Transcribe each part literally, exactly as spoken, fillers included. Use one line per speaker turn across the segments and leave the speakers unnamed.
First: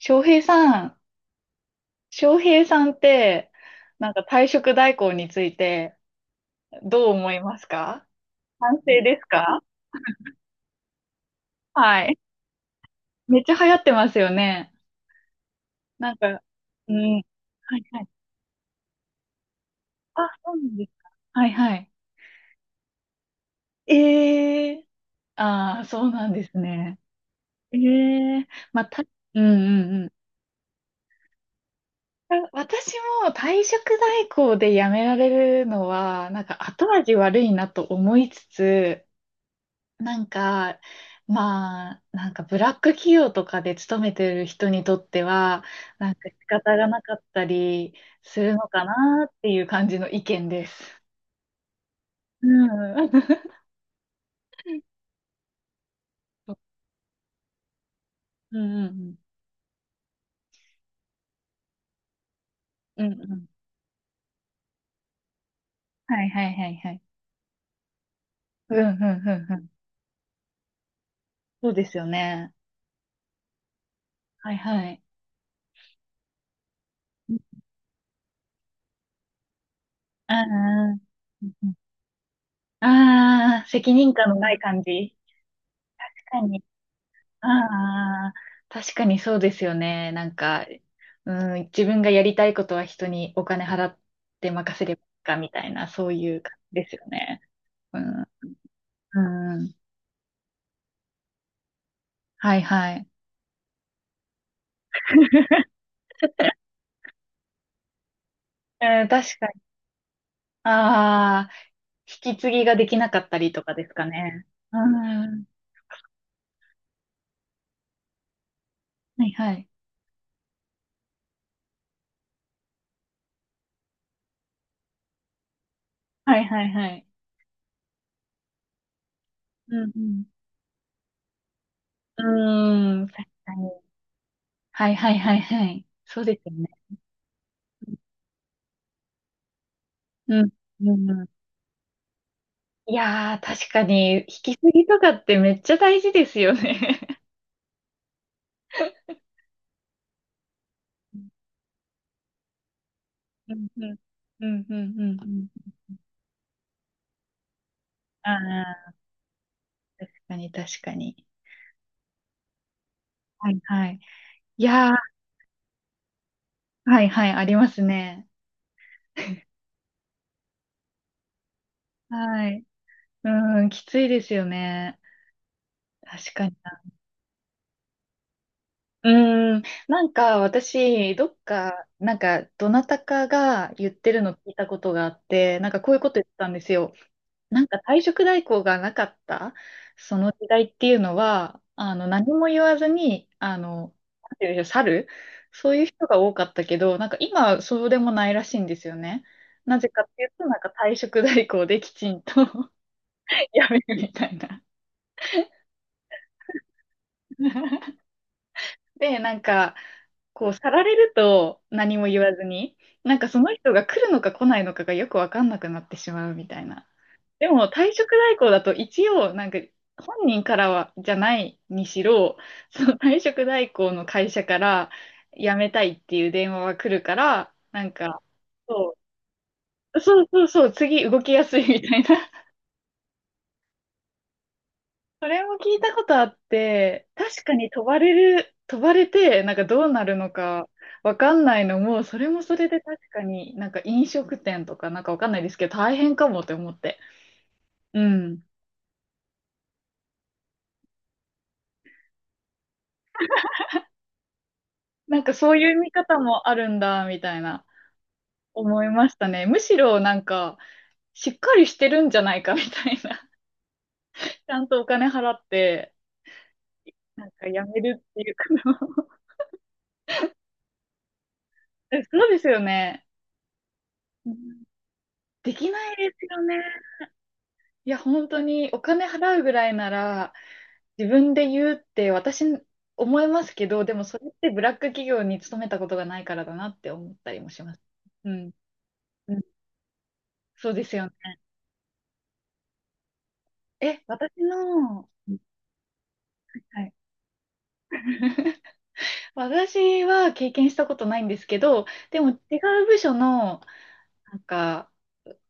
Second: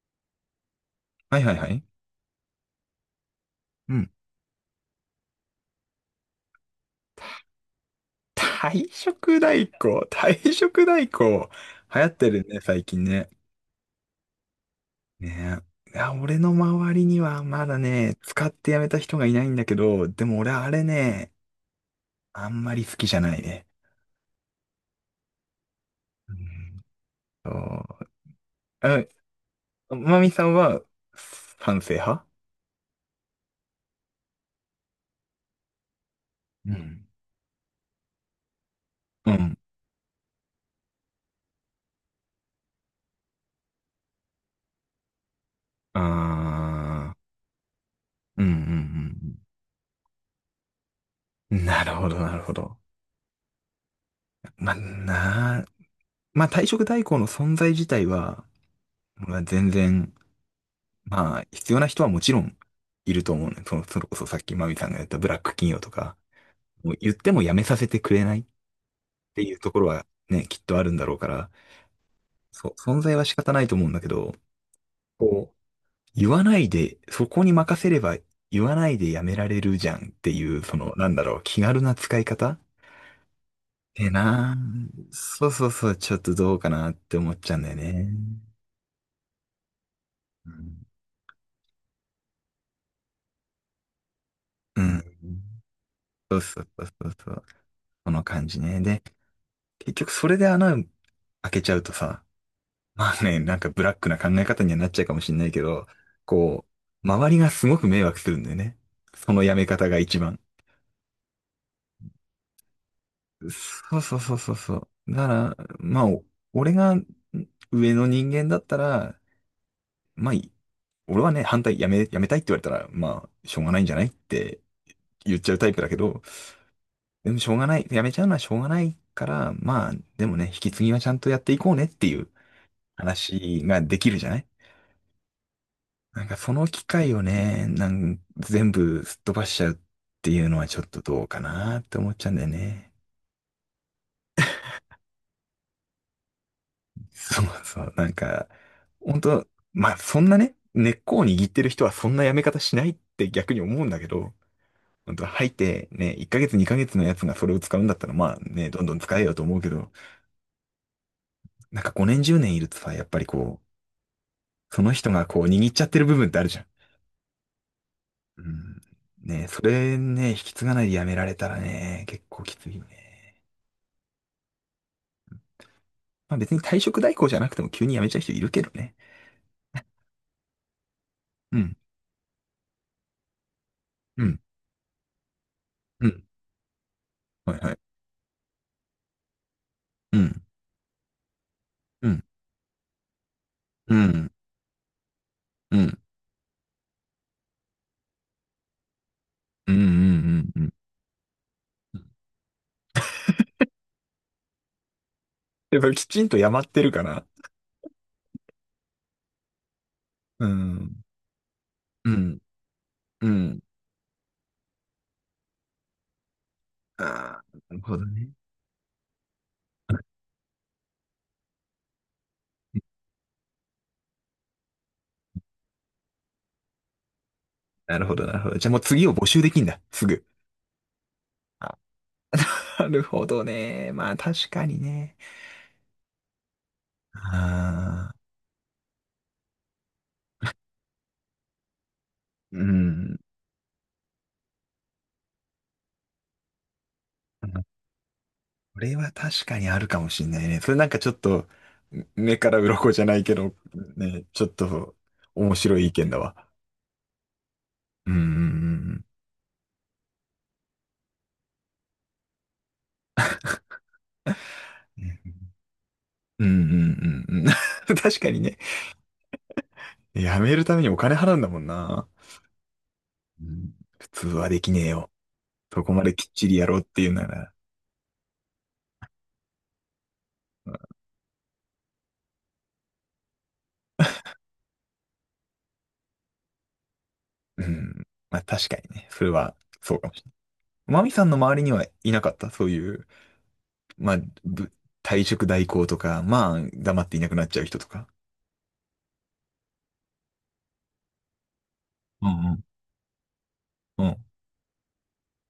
翔平さん、
はいはいはい。
翔平さんって、
う
な
ん。
んか退職代行についてどう思いますか？賛
退
成です
職
か？
代行、退職代行、流
は
行っ
い。
てるね、最近ね。
めっちゃ流行ってますよね。
ねえ。い
な
や、
ん
俺
か、
の
う
周り
ん。は
にはまだ
いはい。
ね、使ってやめた人がいないんだけど、
あ、
でも俺
そうな
あ
ん
れ
ですか。
ね、
はいはい。
あんまり好きじゃないね。
ええー、ああー、そうな
う
んです
ん。
ね。
そ
え
う。
えー、まあ、た、うんうんうん。
まみさんは賛成派？
私も退職代行で辞められるのは、なんか
う
後
ん
味悪いなと思いつつ、
うん。
なんか、まあ、なんかブラック企業とかで勤めてる人にとっては、なんか仕方がな
あ
か
あ、
ったりす
うんうん
る
う
のかなっ
ん
ていう感じの意見です。
うん。なるほど、なるほど。
うん。
まあ、なあ、まあ退職代行の存在自体は、
うんうん
俺は全然、まあ、必要な人はもちろん
うん。
い
うん
ると
うん。
思うね。その、それこそさっきマミさんが言ったブラック企業とか、
はいはいはいは
もう
い。
言ってもやめさせてくれないっ
うんうん
て
う
い
んう
う
ん。
ところはね、きっとあるんだろうから、
そうですよね。
そう、存在は仕方ないと思うんだけど、
はいはい。
こう、言わないで、そこに任せれば言わないでやめられるじゃんっていう、その、
ああ、
なんだろう、
うん
気
うん。
軽な使い方っ
ああ、責
て
任感のな
な、
い感じ。
そうそうそう、ちょっ
確
と
か
どう
に。
かなって思っ
あ
ちゃうんだよね。
あ、確かにそうですよね。なん
う
か、
ん。
うん、自分がやりたいことは人にお金払って任
う
せればい
ん。
いかみたいな、そう
そ
い
う
う感
そう
じ
そ
で
う
すよ
そうそ
ね。
う。
う
この
ん、
感じね。で、
うん、
結局それで穴開けちゃうとさ、
はいはい。
まあね、なんかブラックな考え方にはなっちゃうかもしんないけ ど、こう、周りがすごく迷惑するんだよね。
うん、
そ
確
の
か
や
に。
め方が一番。
ああ、引き継ぎができなかったりとかです
そう
か
そうそう
ね。
そうそ
う
う。だか
ん、
ら、まあ、お俺がん上の人間だったら、
はいはい。
まあ、い俺はね、反対、やめ、やめたいって言われたら、まあ、しょうがないんじゃないって言っちゃうタイプだけど、
はいはいはい。
でもしょうがない、やめちゃうのはしょうがないから、
う
まあ、
ん、
でもね、引き継ぎはちゃんとやっていこうねってい
う
う
ん、うん、確か
話
に。
ができるじゃない。
はいはいはいはい。そう
なんか
です
そ
よ
の
ね。
機会をね、なん全部すっ飛ばしちゃうってい
う
う
ん、
のはちょっと
う
ど
ん、
うかなって思っちゃうんだよね。
いやー、確かに、引き継ぎとかってめっちゃ大事ですよね。
そうそう、なんか、本当、まあそんなね、根っこを握ってる人はそんなやめ方しないって
う
逆に
ん
思
う
うん
ん
だけど、
うんう
本
ん
当
う
入
ん
っ
うん。
てね、いっかげつにかげつのやつがそれを使うんだったら
あ
まあね、どんど
あ、
ん使えよと思うけど、
確かに確かに。
なんかごねんじゅうねんいるとさ、やっぱり
はい
こ
はい。い
う、そ
や
の
ー、
人がこう握っちゃってる部分ってあるじゃん。
はいはい、ありますね。
うん。ね、それね、引き継がないでやめられたらね、結構
は
き
い。
ついね。
うん、きついですよね。確
まあ
か
別
に
に退
な。
職代行じゃなくても急に辞めちゃう人いるけどね。
うん、なんか私、どっ
うん。
か、なんか、どなたかが言ってる
う
の
ん。
聞いたことがあって、なんかこういう
う
こと言
ん。
ってたんですよ。
はい
なん
は
か
い。
退職代行がなかったそ
う
の
ん。
時代っていうのは、あの、
うん。
何も言わずに、あの、
う
な
ん。
んていうんでしょう、去るそう
う
いう
ん。
人が多かったけど、なんか今はそうでもないらしいんですよね。
うん。
な
うん。
ぜかっていうと、な
う
ん
ん。うん。
か退職代行できちんと やめるみたいな。
やっぱりきちんとやまってるから。
で、なんか、
う
こう、去られ
ん。
ると何も
う
言わ
ん。
ずに、なんか
う
その
ん。
人が来るのか来ないのかがよくわかんなくなってしまうみたいな。
ああ、
でも
なる
退
ほど
職
ね。
代行だと一応なんか本人からはじゃないにしろ、その退職代行の会社から辞めたいっていう電話は来るから、なん
なるほ
か、
ど、なるほど。じゃあもう
そ
次を募集できんだ。
う、
す
そ
ぐ。
うそうそう、次動きやすい
あ、
みたいな。
なるほどね。まあ確かにね。
それも聞いたことあって、確かに飛ばれ
ああ、
る、飛ばれて、なんかどうなるのかわかんないのも、それもそ
う
れで確
ん。
かになんか飲食店とかなんかわかんないですけど、大変かもって思って。うん。
これは確かにあるかもしんないね。それなんかちょっと、め目から鱗じゃないけど、ね、ちょっと
なんかそ
面
ういう
白い
見
意見
方
だ
も
わ。
あるんだ、みたいな。
うんう
思い
ん
ましたね。むしろなんか、しっかりしてるんじゃないかみたいな。ちゃんとお
う
金
んう
払
ん。
って、
うんうん
なん
う
か
ん
やめ
うん。
るっ
確
てい
か
う
に
か
ね。やめるためにお金払うんだもん
え
な。
そうですよね。
うん。普通
う
はで
ん、
きねえよ。
でき
そ
な
こ
い
ま
で
で
す
きっ
よ
ち
ね。
りやろうっていうなら。
いや、本当にお金払うぐらいなら、自分で言うって私思いますけど、でもそれってブラック企業に勤めたことがないからだなって思ったりも
う
します。
ん。
う
まあ
ん。
確かにね。それ
うん、
はそうかもしれない。
そうです
マ
よ
ミ
ね。
さんの周りにはいなかった？そういう、
え、
まあ、
私
ぶ
の、
退職代行とか、まあ、
はい。
黙っていなくなっちゃう人とか。
私は経験したことないんですけど、で
う
も違
ん
う部署の、
うん。うん。
なんか、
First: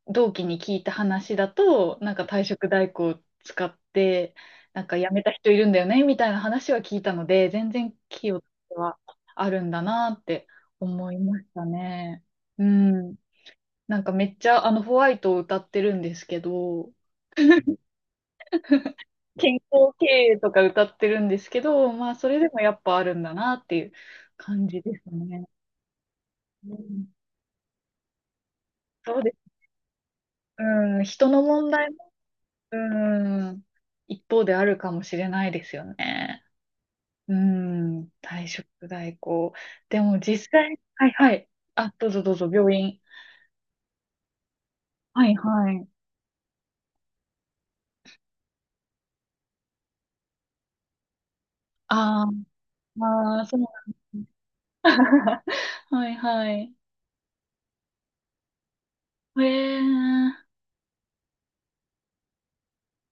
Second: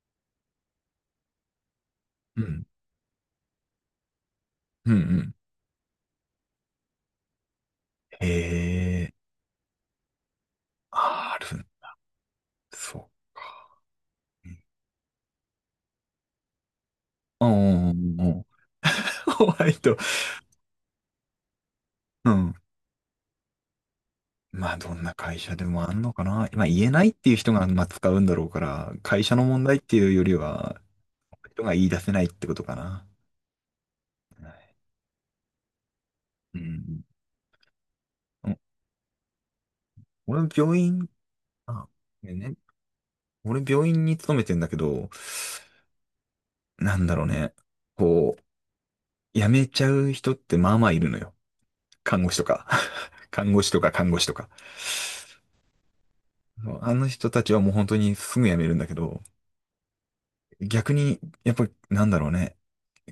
同期に聞いた話だと、なんか
う
退
ん
職代行を使って、なん
うん
か
う
辞めた
ん。
人いるんだよね、みたいな話は聞いたので、全然
へ
企業は
え、
あるんだなって思いま
あー
し
あ
た
る、
ね。う
そ
ん。なんかめっち
う。うん
ゃ、あの、ホワイトを歌ってるんですけど、
うんうんうんうん。ホ
健
ワイ
康
ト。
経営とか歌ってるんですけど、まあ、そ
う
れで
ん。
もやっぱあるんだなっていう感
まあ、
じ
ど
で
ん
す
な会
ね。
社でもあんのかな。まあ、
う
言えな
ん、
いっていう人が、まあ、使うんだろうから、
そう
会
で
社の
す。
問題っていうよりは、
うん、人の
人
問
が言い
題
出せ
も、
ないってことか
う
な。
ん、一方
は
であ
い。
るかもしれないですよね。
うん。
うん、退
うん。
職代行。でも
俺、
実
病
際、は
院、
いはい。
あ、
あ、どうぞ
ご
ど
め
う
ん
ぞ、
ね。
病院。
俺、病院に勤めてんだけど、
はいはい。
なんだろうね。こう、辞めちゃう人ってまあまあいるのよ。看
あ
護
ー、
師とか。
まあー、
看
そう
護
な
師と
ん
か
で
看
す
護
ね。
師とか。
はいはい。
あの人たちはもう本当にすぐ辞めるんだけど、
えー、
逆に、やっぱりなんだろうね、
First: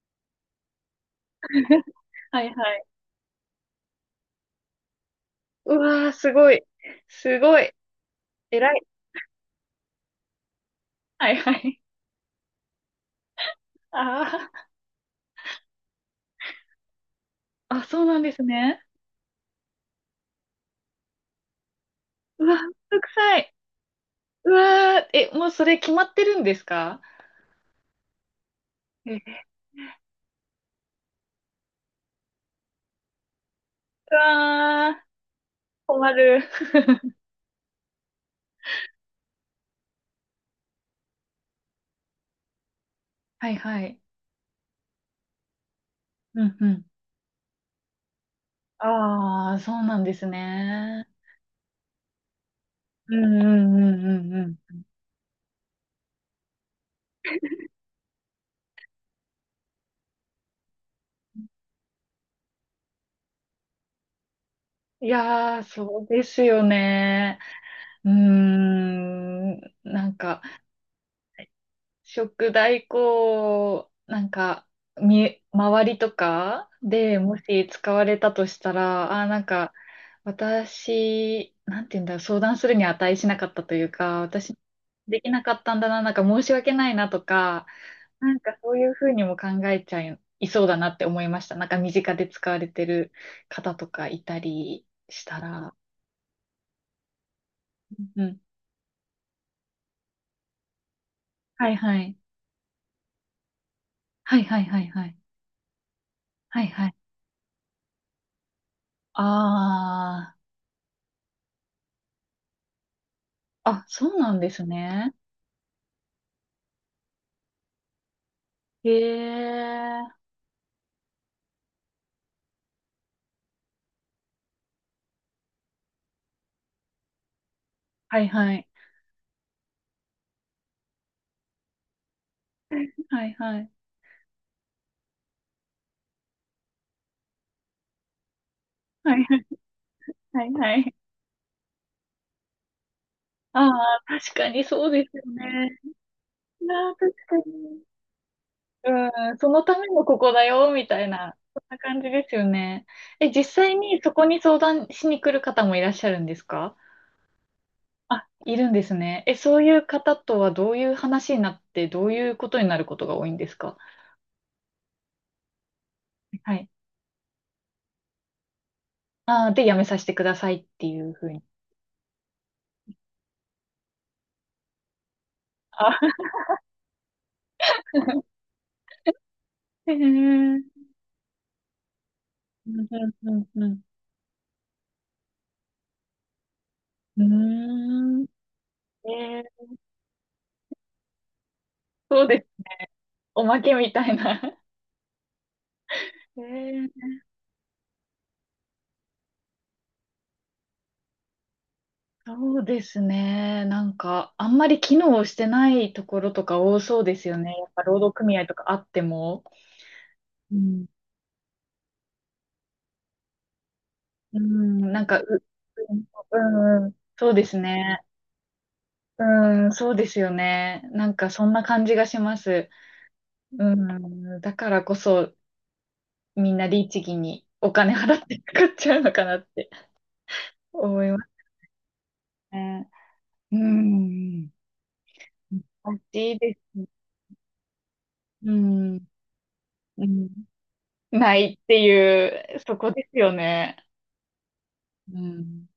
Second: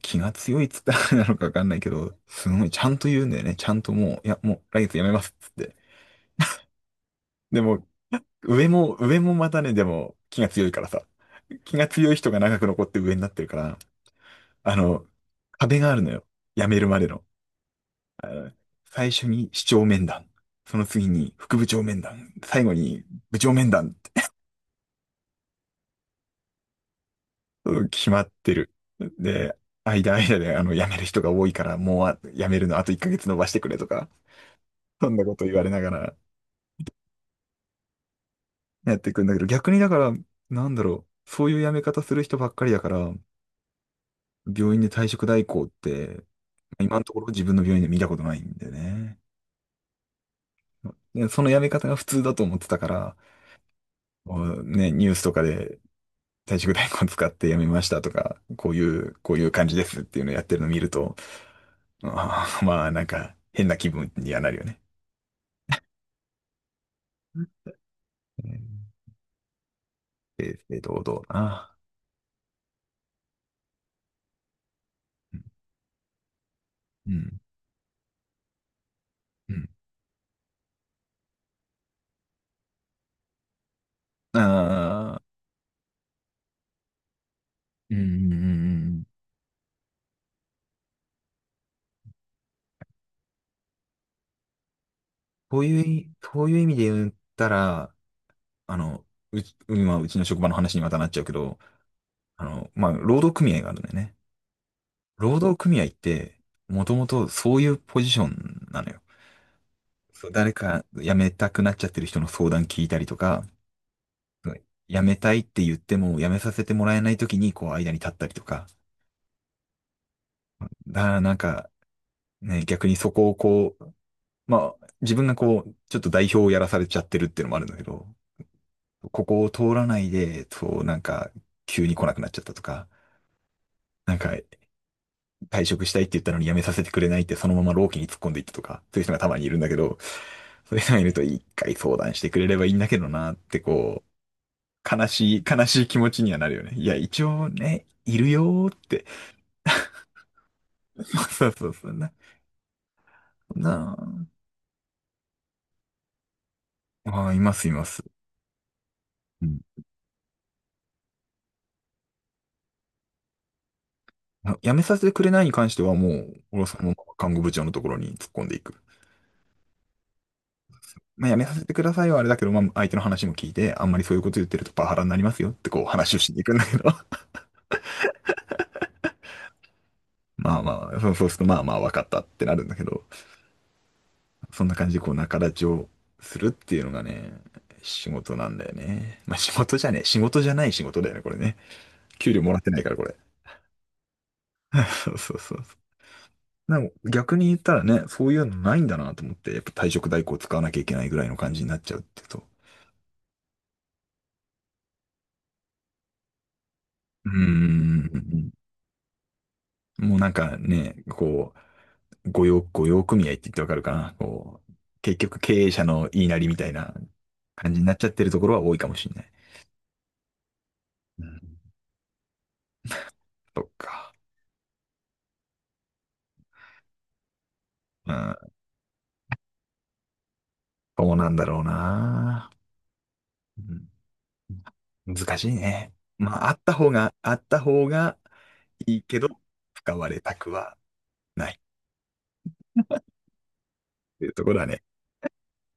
気が強いっつったらあれ なのかわかんないけ ど、
はい
すごい
は
ち
い。
ゃんと言うんだよね。ちゃんともう、いや、もう来月辞めますっつって。
うわー、すごい。すご
で
い。
も、上
偉い。
も、上もまたね、でも気が強いからさ。
はいは
気
い。
が強い人が長く残って上になってるから、
あ
あの、壁があるのよ。辞めるまでの。
ーあ、そうなん
あ
です
の、
ね。
最初に市長面談。その次に副部長面談。
うわ、
最
めん
後
ど
に
くさ
部長
い。
面談。
うわー、え、もうそれ決まってるんですか？
うん、決まってる。
え、
で、間間であの辞める人が多いから、もうあ辞めるのあといっかげつ延ばしてくれとか、
うわー、
そんなこと言われなが
困
ら
る。
やっていくんだけど、逆にだから、なんだろう、そういう辞め方する人ばっかりだから、
はいはい。
病院で退職代行って、
うんうん。
今のところ自分の病院で見たことないんでね。
ああ、そうなんですね。
でその辞め方が普通だと思ってたか
う
ら、
んうんうん
こ
うん
う
うん。
ね、ニュースとかで退職代行使って辞めましたとか、こういう、こういう感じですっていうのをやってるのを見ると、あー まあ、なんか、変な気分にはなるよね。
いやー、そうですよね。
うん、
うーん、なんか、
正々堂々な。
食代行、なんか、
う
み、
ん。
周りとかでもし使われたとしたら、あー、なん
うん。うん。
か、私、なんて言うんだろう、相談するに値しなかったというか、私、
あ
で
あ、
きなかったんだな、なんか申し訳ないなとか、
うん、うん、
な
う
ん
ん。
かそ
う
ういう
ん。
ふうにも考えちゃいそうだなって思いました。なんか身近で使われてる方とかいたりした
そう
ら。
いうい、そういう意味で言ったら、
うん。
あの、うち、今、うちの職場の話にまたなっちゃうけど、
はいはい。
あの、まあ、労働組合があるんだよね。
はいはいはいはい。
労働組合って、
はい
も
はい。
ともとそういうポジションなのよ。そう、
あ
誰か辞めたくなっちゃってる人の相談聞いたりとか、
あ。あ、そうなんで
そう
す
辞
ね。
めたいって言っても辞めさせてもらえない時にこう間に立ったりとか。
へえ。
だからなんかね、逆にそこをこう、まあ自分がこう、ちょっと代表をやらされちゃってるっていうのもあるんだけど、
はいはい。
ここを通らないで、そうなんか急に来なくなっちゃったとか、
はいはい。
なんか退職したいって言ったのに辞めさせてくれないってそのまま老期に突っ込んでいったとか、そういう人
は
が
い
たまにいるん
は
だけど、
いは
そう
い
いう
は
人
い。
がいると一回相談してくれればいいんだけどなっ
あ
て
あ、
こ
確かにそう
う、
で
悲
すよ
しい、悲
ね。
しい気持ちにはなるよね。い
ああ、
や、
確
一
か
応
に。
ね、いるよーって。
うん、そのためのここだよ、みた いな、
そう
そん
そう
な
そう。
感じ
な、
ですよね。え、実際にそこ
な
に相談しに来る方もいらっしゃるんですか？
あ、あー、います、います。
あ、いるんですね。え、
う
そ
ん。
ういう方とはどういう話になって、どういうことになることが多いんですか？
あ辞めさせてくれないに関してはもう、
は
俺は
い。
そのまま看護部長のところに突っ込んでいく。
あー、で、やめさせてくださいっていうふ
ま
う
あ、辞
に。
めさせてくださいはあれだけど、まあ、相手の話も聞いて、あんまりそういうこと言ってるとパワハラになりますよってこう話
あ、
をしに行くんだけど。
へえ、う
まあ
ん
まあ、そうそうすると、まあまあ、わかったってなるん
う
だけど、
んうん
そんな感じでこう仲立ちをするっていうのが
う
ね、仕
ん。うーん、
事なんだよね。まあ
え
仕
ー、
事じゃねえ、仕事じゃない仕事だよね、これね。
そう
給
で
料
す。
もらってないから、これ。
おまけみたいな。
そうそうそう。
え
でも
ー、
逆に言ったらね、そういうのないんだなと思って、やっぱ退職代行使わなきゃいけないぐらいの感じになっちゃうっていうと。
そうですね。なんか、あんまり機能してないところとか多そうです
う
よね。やっぱ労
ー
働組合
ん。
とかあっても。
もうなん
う
か
ん。
ね、こう、御用、御用組合って言ってわかるかな。
う
こう、
ん、なん
結
か、
局
う、
経営者の言い
う
なりみたい
ん、うん
な
そうです
感じになっ
ね。
ちゃってるところは多いかもしれない。
うん、そうですよね。なん
う
か、
ん。
そんな感じがします。
そ
う
っか。
ん、だからこそ、みんな律儀にお金
う
払っ
ん。
てかっちゃうのかなって思い
そう
ま
なんだ
す
ろうな。
ね。う
う
ん、
ん、難しいね。
難し
ま
い
あ、あ
で
った
す。
方が、あった方が
うん、
いいけど、使
う
われ
ん、
たくは
な
な
い
い。
っていう、そこですよね。
っていうところはね、
うん。